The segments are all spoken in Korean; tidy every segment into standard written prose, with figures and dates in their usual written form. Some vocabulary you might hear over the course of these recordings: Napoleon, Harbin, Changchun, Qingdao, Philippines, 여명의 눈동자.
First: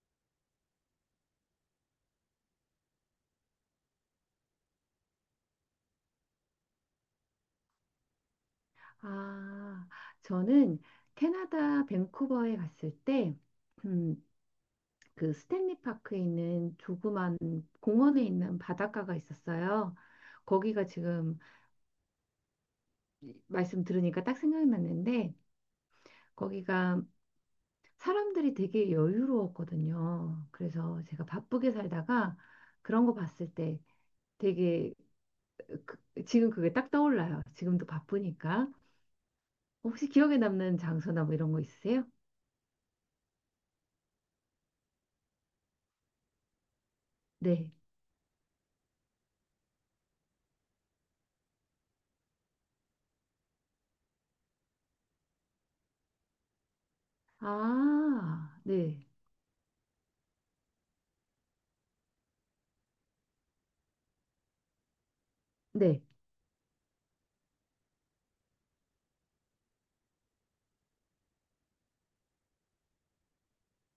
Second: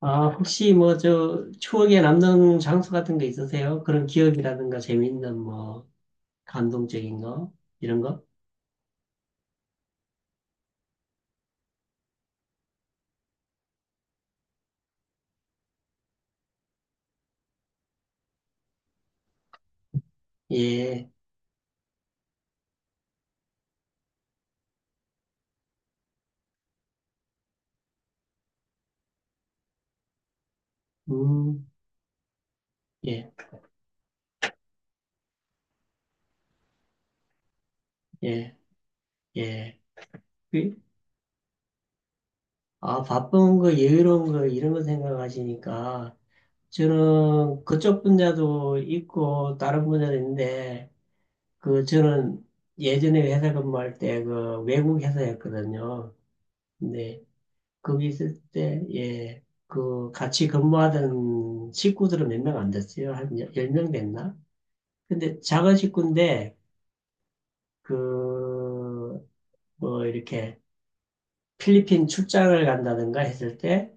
아, 혹시 뭐, 저, 추억에 남는 장소 같은 거 있으세요? 그런 기억이라든가 재미있는 뭐, 감동적인 거? 이런 거? 아, 저는 캐나다 밴쿠버에 갔을 때, 음, 그 스탠리 파크에 있는 조그만 공원에 있는 바닷가가 있었어요. 거기가 예, 지금 말씀 들으니까 딱 생각났는데, 거기가 사람들이 되게 여유로웠거든요. 그래서 제가 음, 바쁘게 살다가 그런 거 예, 봤을 때 되게 그- 지금 그게 딱 떠올라요. 지금도 예, 바쁘니까. 예. 혹시 기억에 그, 남는 장소나 뭐 이런 거 있으세요? 아, 바쁜 거, 여유로운 거, 이런 거 생각하시니까, 저는 네. 그쪽 분야도 있고, 다른 분야도 있는데, 그, 저는 예전에 회사 근무할 때 그 외국 회사였거든요. 근데 거기 있을 아, 때, 네, 예, 그 같이 근무하던 식구들은 몇 명 안 됐어요. 한 열 명 됐나? 근데 작은 네, 식구인데, 그, 뭐, 이렇게 필리핀 출장을 간다든가 했을 때,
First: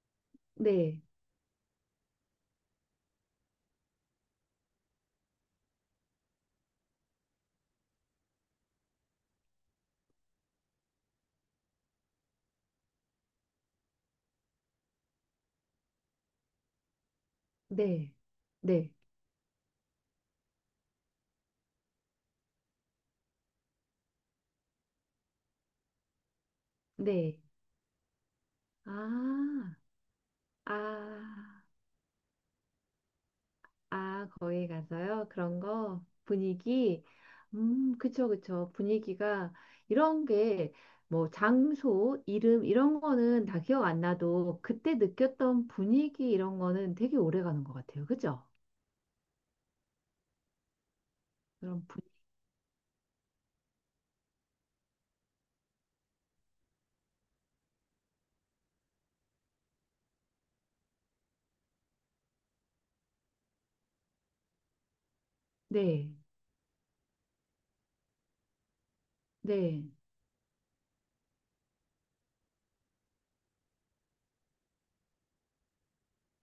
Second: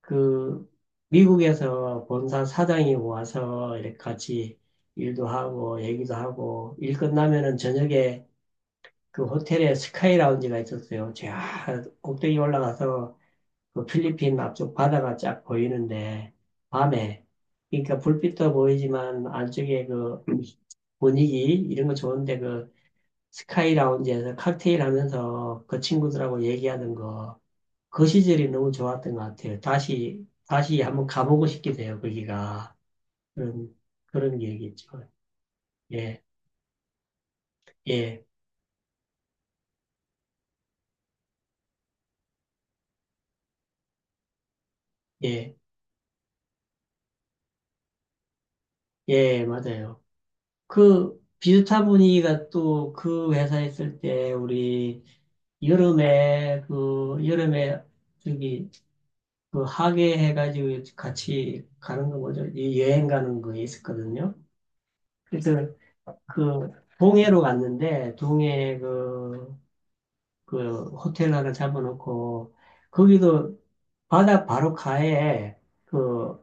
그, 네, 미국에서 본사 사장이 와서 이렇게 같이 일도 하고, 얘기도 하고, 일 끝나면은 저녁에 그 호텔에 스카이 라운지가 있었어요. 저 꼭대기 올라가서 그 필리핀 앞쪽 바다가 쫙 보이는데, 밤에, 그러니까 네, 불빛도 네, 보이지만, 안쪽에 그 분위기, 이런 거 좋은데, 그 스카이 라운지에서 칵테일 하면서 그 친구들하고 얘기하는 네. 거, 그 시절이 너무 좋았던 것 같아요. 아, 다시 한번 가보고 아, 싶기도 해요, 거기가. 그런, 아, 그런 기억이 거기 있죠. 가서요? 그런 거? 예, 분위기? 예, 그쵸, 그쵸. 분위기가 이런 게 뭐 장소, 이름 이런 거는 다 기억 안 나도 그때 예, 느꼈던 분위기 이런 거는 되게 오래 가는 것 같아요. 그죠? 예, 맞아요. 그 그런 비슷한 분, 분위기가 또 그 회사에 있을 때 우리 여름에 저기 그 학예 해가지고 같이 가는 거 뭐죠? 이 여행 가는 거 있었거든요. 그래서 네, 그 동해로 갔는데 동해 네, 그 호텔 하나 잡아놓고 거기도 바다 바로 가에 그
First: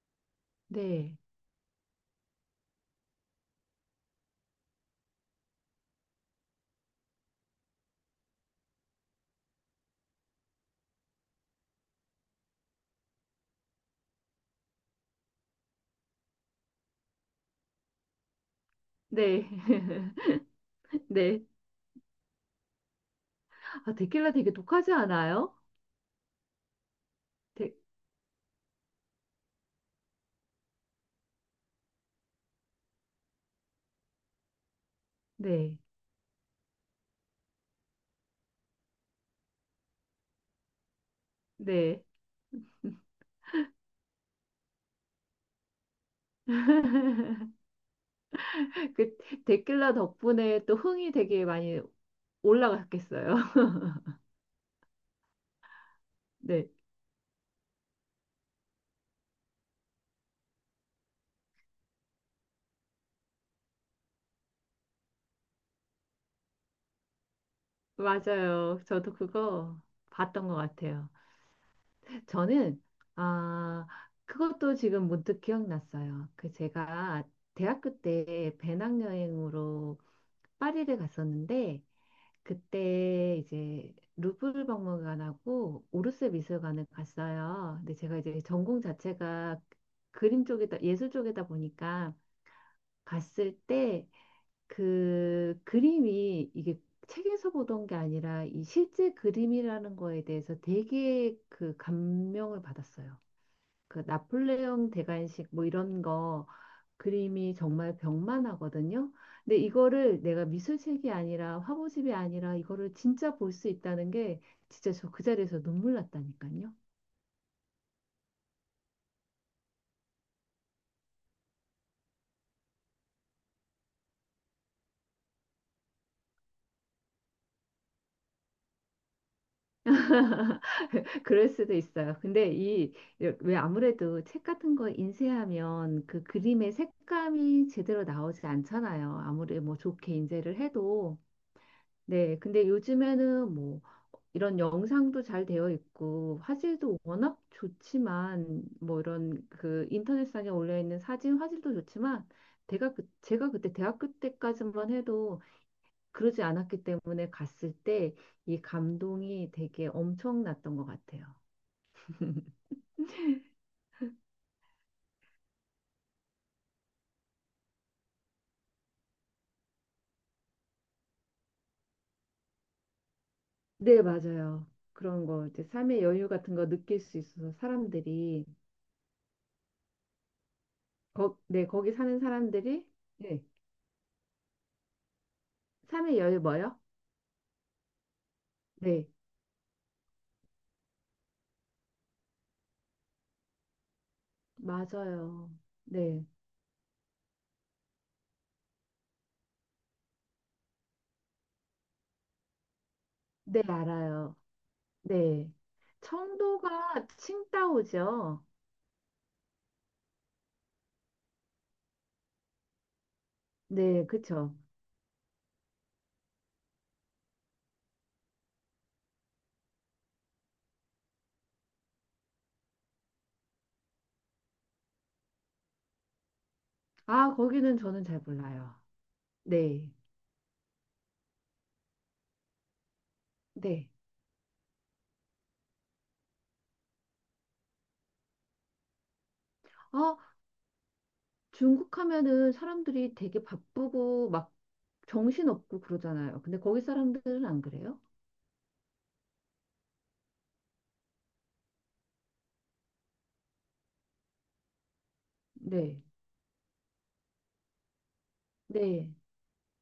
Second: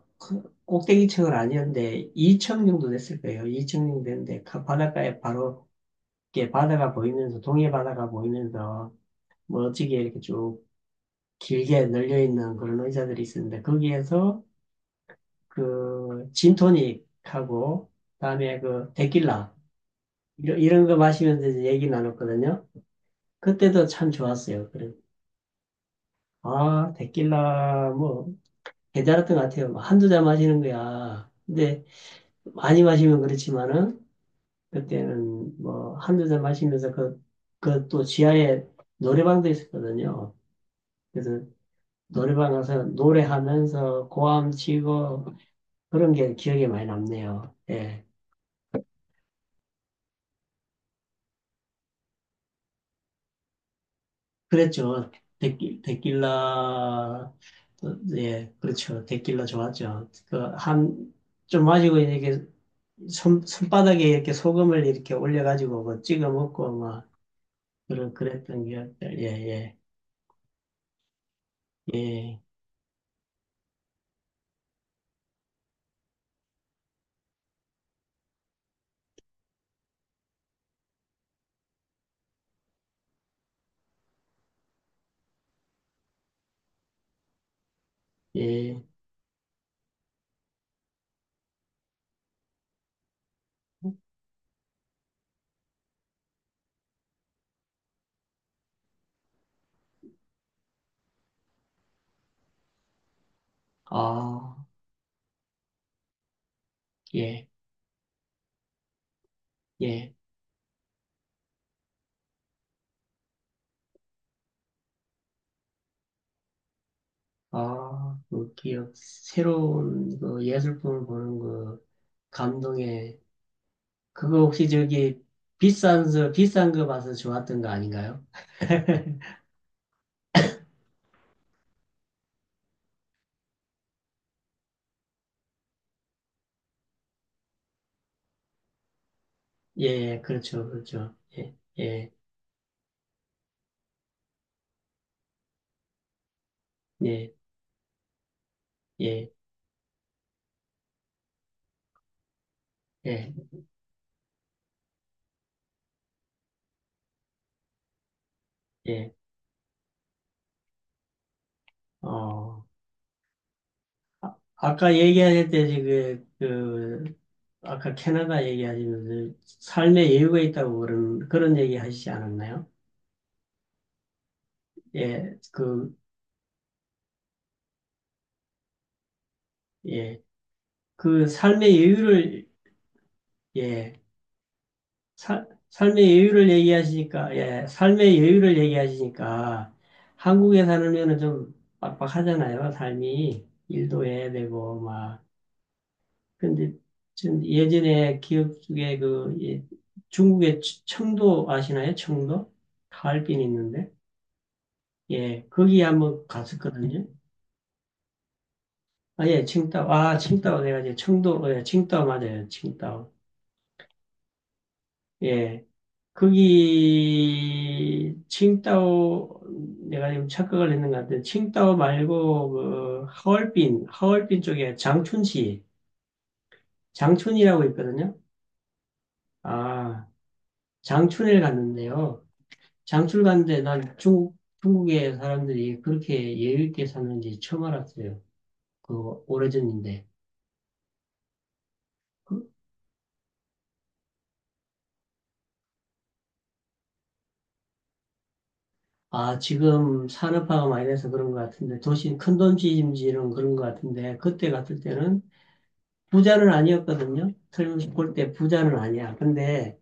네, 꼭대기층은 아니었는데 2층 정도 됐을 거예요. 2층 정도 됐는데 바닷가에 바로 이게 바다가 보이면서 동해 바다가 보이면서 멋지게 이렇게 쭉 길게 널려 있는 그런 의자들이 있었는데 거기에서 그 진토닉하고 그다음에 그 네, 데킬라 이런 거 네. 마시면서 이제 얘기 나눴거든요. 그때도 아, 참 데킬라 되게 좋았어요. 그래. 독하지 않아요? 아, 데- 데킬라 뭐 괜찮았던 것 같아요. 뭐 한두 잔 마시는 거야. 근데 많이 마시면 그렇지만은 그때는 네, 뭐 한두 잔 마시면서 그 또 지하에 노래방도 있었거든요. 그래서 네. 노래방 가서 노래하면서 고함 치고 그런 게 기억에 많이 남네요. 예. 그 데킬라 덕분에 또 흥이 되게 많이 올라갔겠어요. 그랬죠. 네, 데낄라, 예, 그렇죠. 데낄라 좋았죠. 그, 한, 좀 마시고 이렇게 손바닥에 이렇게 소금을 이렇게 올려가지고 뭐 찍어 먹고 막, 그랬던 맞아요. 저도 기억들. 예, 그거 봤던 것 같아요. 예, 예, 저는, 아, 그것도 지금 문득 기억났어요. 그 제가 대학교 때 배낭여행으로 파리를 갔었는데, 그때 이제 루브르 박물관하고 오르세 미술관을 갔어요. 근데 제가 이제 예. 전공 자체가 그림 쪽에다 예술 쪽에다 보니까 갔을 때 그 그림이 이게 책에서 보던 게 아니라 이 실제 그림이라는 거에 대해서 되게 그 감명을 받았어요. 그 아, 나폴레옹 대관식 뭐 이런 거 예, 그림이 정말 벽만 하거든요. 근데 예. 이거를 내가 미술책이 아니라 화보집이 아니라 이거를 진짜 볼 수 있다는 게 진짜 저 그 자리에서 눈물 났다니까요. 아, 그 기억, 새로운 그 예술품을 보는 그 감동의 그거 혹시 저기 비싼 거 봐서 좋았던 거 아닌가요? 그럴 수도 있어요. 근데 이, 왜 아무래도 책 같은 거 인쇄하면 그 그림의 색감이 제대로 나오지 않잖아요. 아무리 뭐 예, 좋게 예, 인쇄를 그렇죠, 그렇죠. 해도. 예, 예, 네. 근데 요즘에는 뭐 이런 영상도 잘 되어 있고 화질도 예, 워낙 좋지만 뭐 예, 이런 그 인터넷상에 올려 있는 사진 화질도 좋지만 예, 제가 그때 대학교 때까지만 해도 그러지 않았기 때문에 갔을 때 이 예. 감동이 되게 엄청났던 것 같아요. 어, 아까 얘기하실 때 지금 그 아까 캐나다 얘기하시면서 삶의 여유가 있다고 그런 얘기 하시지 않았나요? 네, 맞아요. 그런 예, 거 이제 그, 삶의 여유 같은 거 느낄 수 있어서 사람들이 예, 그 거, 네, 삶의 거기 사는 여유를 사람들이 네. 예. 살 삶의 삶의 여유 여유를 뭐요? 얘기하시니까, 예, 네, 한국에 살면은 좀 빡빡하잖아요, 삶이. 일도 해야 되고, 막. 맞아요. 네, 근데, 전 예전에 기억 중에 그, 예, 중국의 청도 아시나요? 청도? 하얼빈 네, 있는데. 알아요. 예, 네. 거기 한번 갔었거든요. 청도가 칭다오죠. 아, 예, 칭다오. 내가 이제 청도, 어, 예, 칭다오 맞아요. 칭다오. 네, 그쵸. 예. 거기 칭따오 내가 지금 착각을 했는 것 같은데 칭따오 말고 그 하얼빈 쪽에 장춘시 아, 장춘이라고 거기는 저는 있거든요. 잘 몰라요. 네, 아 장춘에 갔는데요. 장춘 갔는데 네. 난 중국 중국의 사람들이 그렇게 예의 있게 사는지 처음 알았어요. 그 오래전인데. 아, 중국 하면은 사람들이 되게 바쁘고 막 정신없고 그러잖아요. 근데 거기 사람들은 안 그래요? 아, 지금 산업화가 많이 돼서 그런 것 같은데, 도시, 큰 도시임지는 그런 것 같은데, 그때 갔을 때는 네, 부자는 아니었거든요. 설어서 볼 때 부자는 네, 아니야. 근데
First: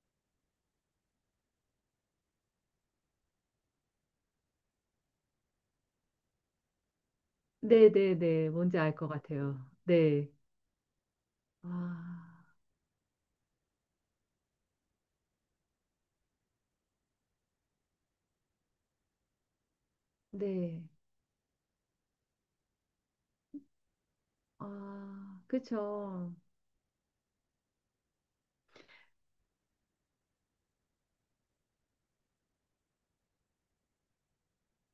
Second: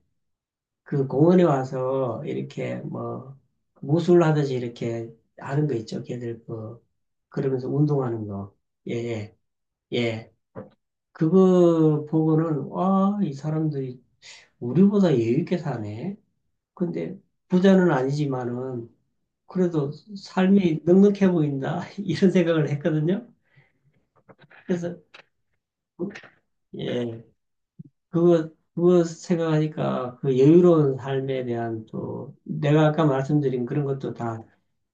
그 공원에 와서 이렇게 뭐 무술 하듯이 이렇게 하는 거 있죠. 걔들 그러면서 네, 네, 운동하는 네. 거. 뭔지 예, 알 것 예. 같아요. 네. 예. 아, 그거 보고는 와, 이 사람들이 우리보다 여유 있게 사네. 근데 부자는 아니지만은 그래도 삶이 네. 넉넉해 보인다. 이런 생각을 했거든요. 그래서 아, 그쵸. 예. 그거, 그거 생각하니까 그 여유로운 삶에 대한 또, 내가 아까 말씀드린 그런 것도 다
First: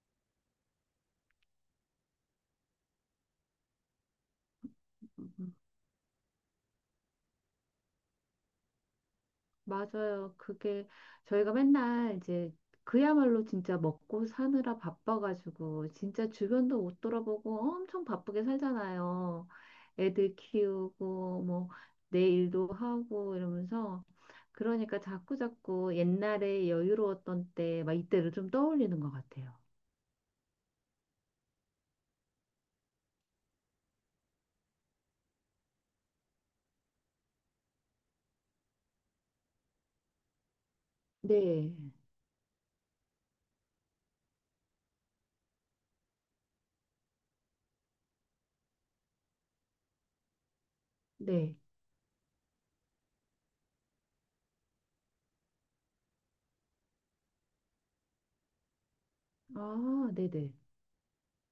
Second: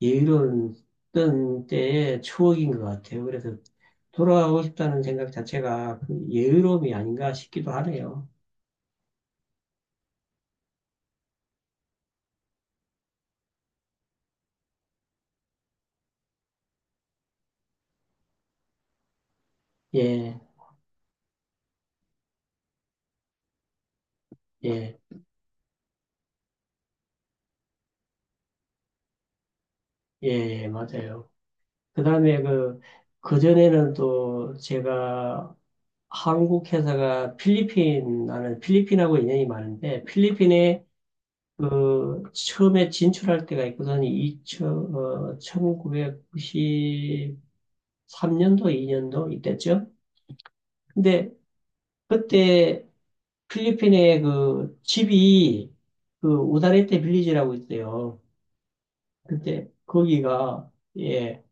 여유로운 어떤 때의 추억인 것 같아요. 그래서 돌아가고 싶다는 음, 생각 음. 자체가 그 여유로움이 아닌가 싶기도 하네요. 맞아요. 그게 저희가 맨날 이제 그야말로 진짜 먹고 사느라 바빠가지고 진짜 주변도 못 돌아보고 엄청 바쁘게 살잖아요. 애들 예, 키우고 뭐 내 일도 하고 이러면서 예, 그러니까 자꾸 옛날에 여유로웠던 때 막 이때를 좀 떠올리는 것 같아요. 예, 예, 맞아요. 그 다음에 그, 그전에는 또 제가 한국 회사가 필리핀, 나는 필리핀하고 인연이 많은데, 필리핀에 네. 그 처음에 진출할 때가 있거든. 2 1993년도, 2년도 이때쯤. 근데 네. 그때 필리핀에 그 집이 그 우다레테 빌리지라고 있어요. 근데 아, 네네. 거기가 예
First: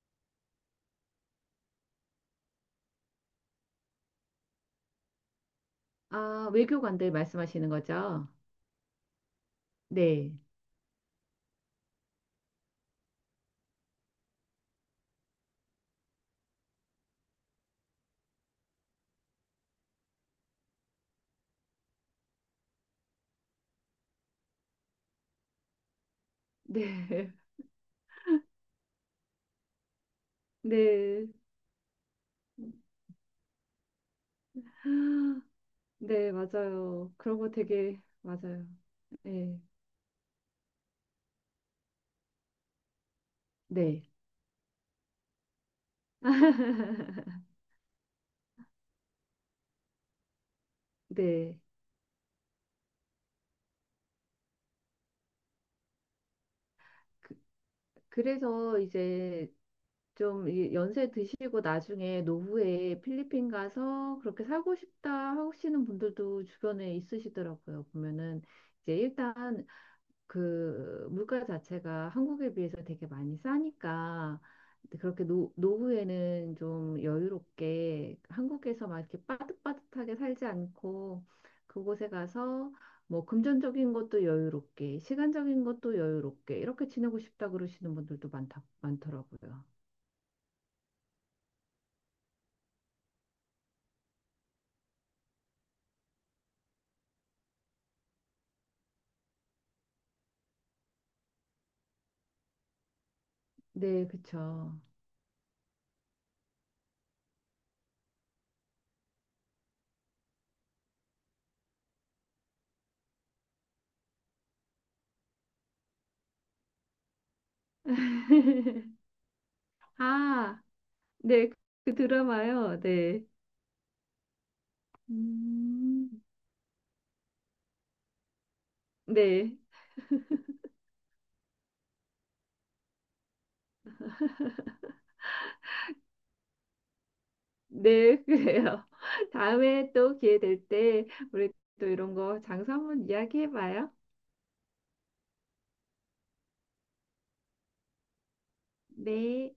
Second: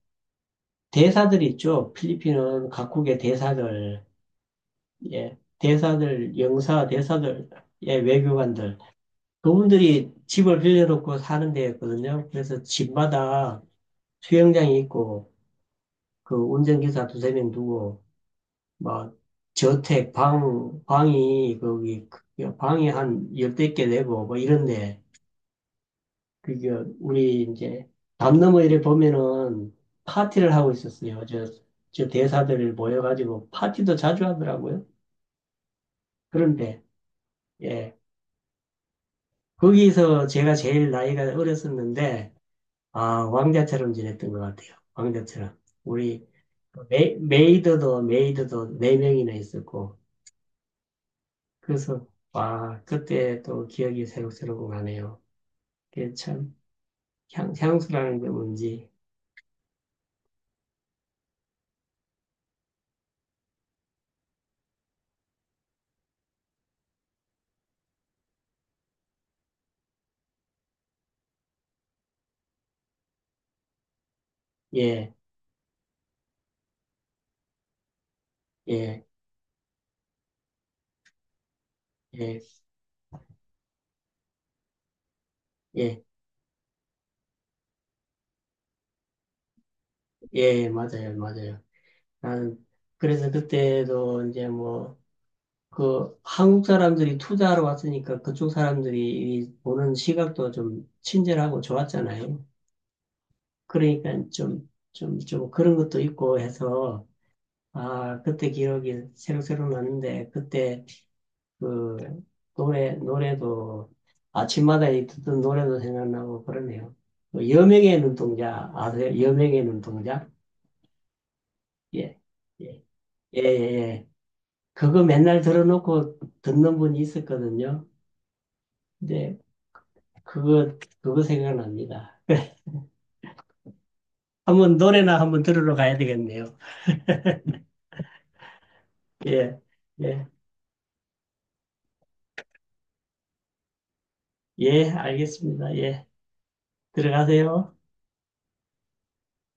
대사들 있죠. 필리핀은 각국의 대사들 예 대사들 아, 영사 외교관들 대사들 말씀하시는 예 거죠? 외교관들 그분들이 네. 집을 빌려놓고 사는 데였거든요. 그래서 집마다 수영장이 있고 그 운전기사 두세 명 두고, 막, 저택, 방이, 거기, 그 방이 한 열댓 개 되고, 뭐 이런데, 그게, 네. 우리 이제, 담 너머 이래 보면은 파티를 하고 있었어요. 저, 저 네. 대사들 모여가지고 파티도 자주 하더라고요. 네, 그런데, 맞아요. 그런 거 예. 되게 맞아요. 네, 거기서 제가 제일 나이가 어렸었는데, 아, 왕자처럼 네, 지냈던 것 같아요. 왕자처럼. 우리, 그 메이드도 네명이나 있었고, 네. 그래서, 와, 그때 또 기억이 새록새록 나네요. 그게 참, 그, 향수라는 게 그래서 뭔지. 이제 좀이 연세 드시고 나중에 노후에 필리핀 가서 그렇게 살고 싶다 하시는 분들도 주변에 있으시더라고요. 보면은 이제 일단 그 물가 자체가 한국에 비해서 되게 많이 싸니까 예, 그렇게 노, 노후에는 좀 여유롭게 한국에서 막 예, 이렇게 빠듯빠듯하게 살지 않고 그곳에 예, 가서 뭐 금전적인 것도 여유롭게 시간적인 것도 예, 여유롭게 이렇게 지내고 싶다 그러시는 분들도 많다 많더라고요. 예, 맞아요, 맞아요. 나는, 그래서 그때도 이제 뭐, 그, 한국 사람들이 투자하러 왔으니까 그쪽 사람들이 이 보는 시각도 좀 친절하고 좋았잖아요. 네, 그러니까 그쵸. 좀 그런 것도 있고 해서, 아, 그때 기억이 새록새록 나는데, 그때 그 노래도 아침마다 이 듣던 노래도 생각나고 그러네요. 그 여명의 눈동자 아세요? 여명의 눈동자? 아, 네, 그 예. 예. 드라마요. 네. 예, 예, 예. 그거 맨날 음. 들어놓고 듣는 분이 있었거든요. 근데 네. 그거 생각납니다. 한번 노래나 한번 들으러 가야 되겠네요. 네, 그래요. 예. 다음에 또 예. 기회 될 때 우리 또 이런 거 장소 한번 이야기해 봐요. 예, 알겠습니다. 예. 들어가세요. 네.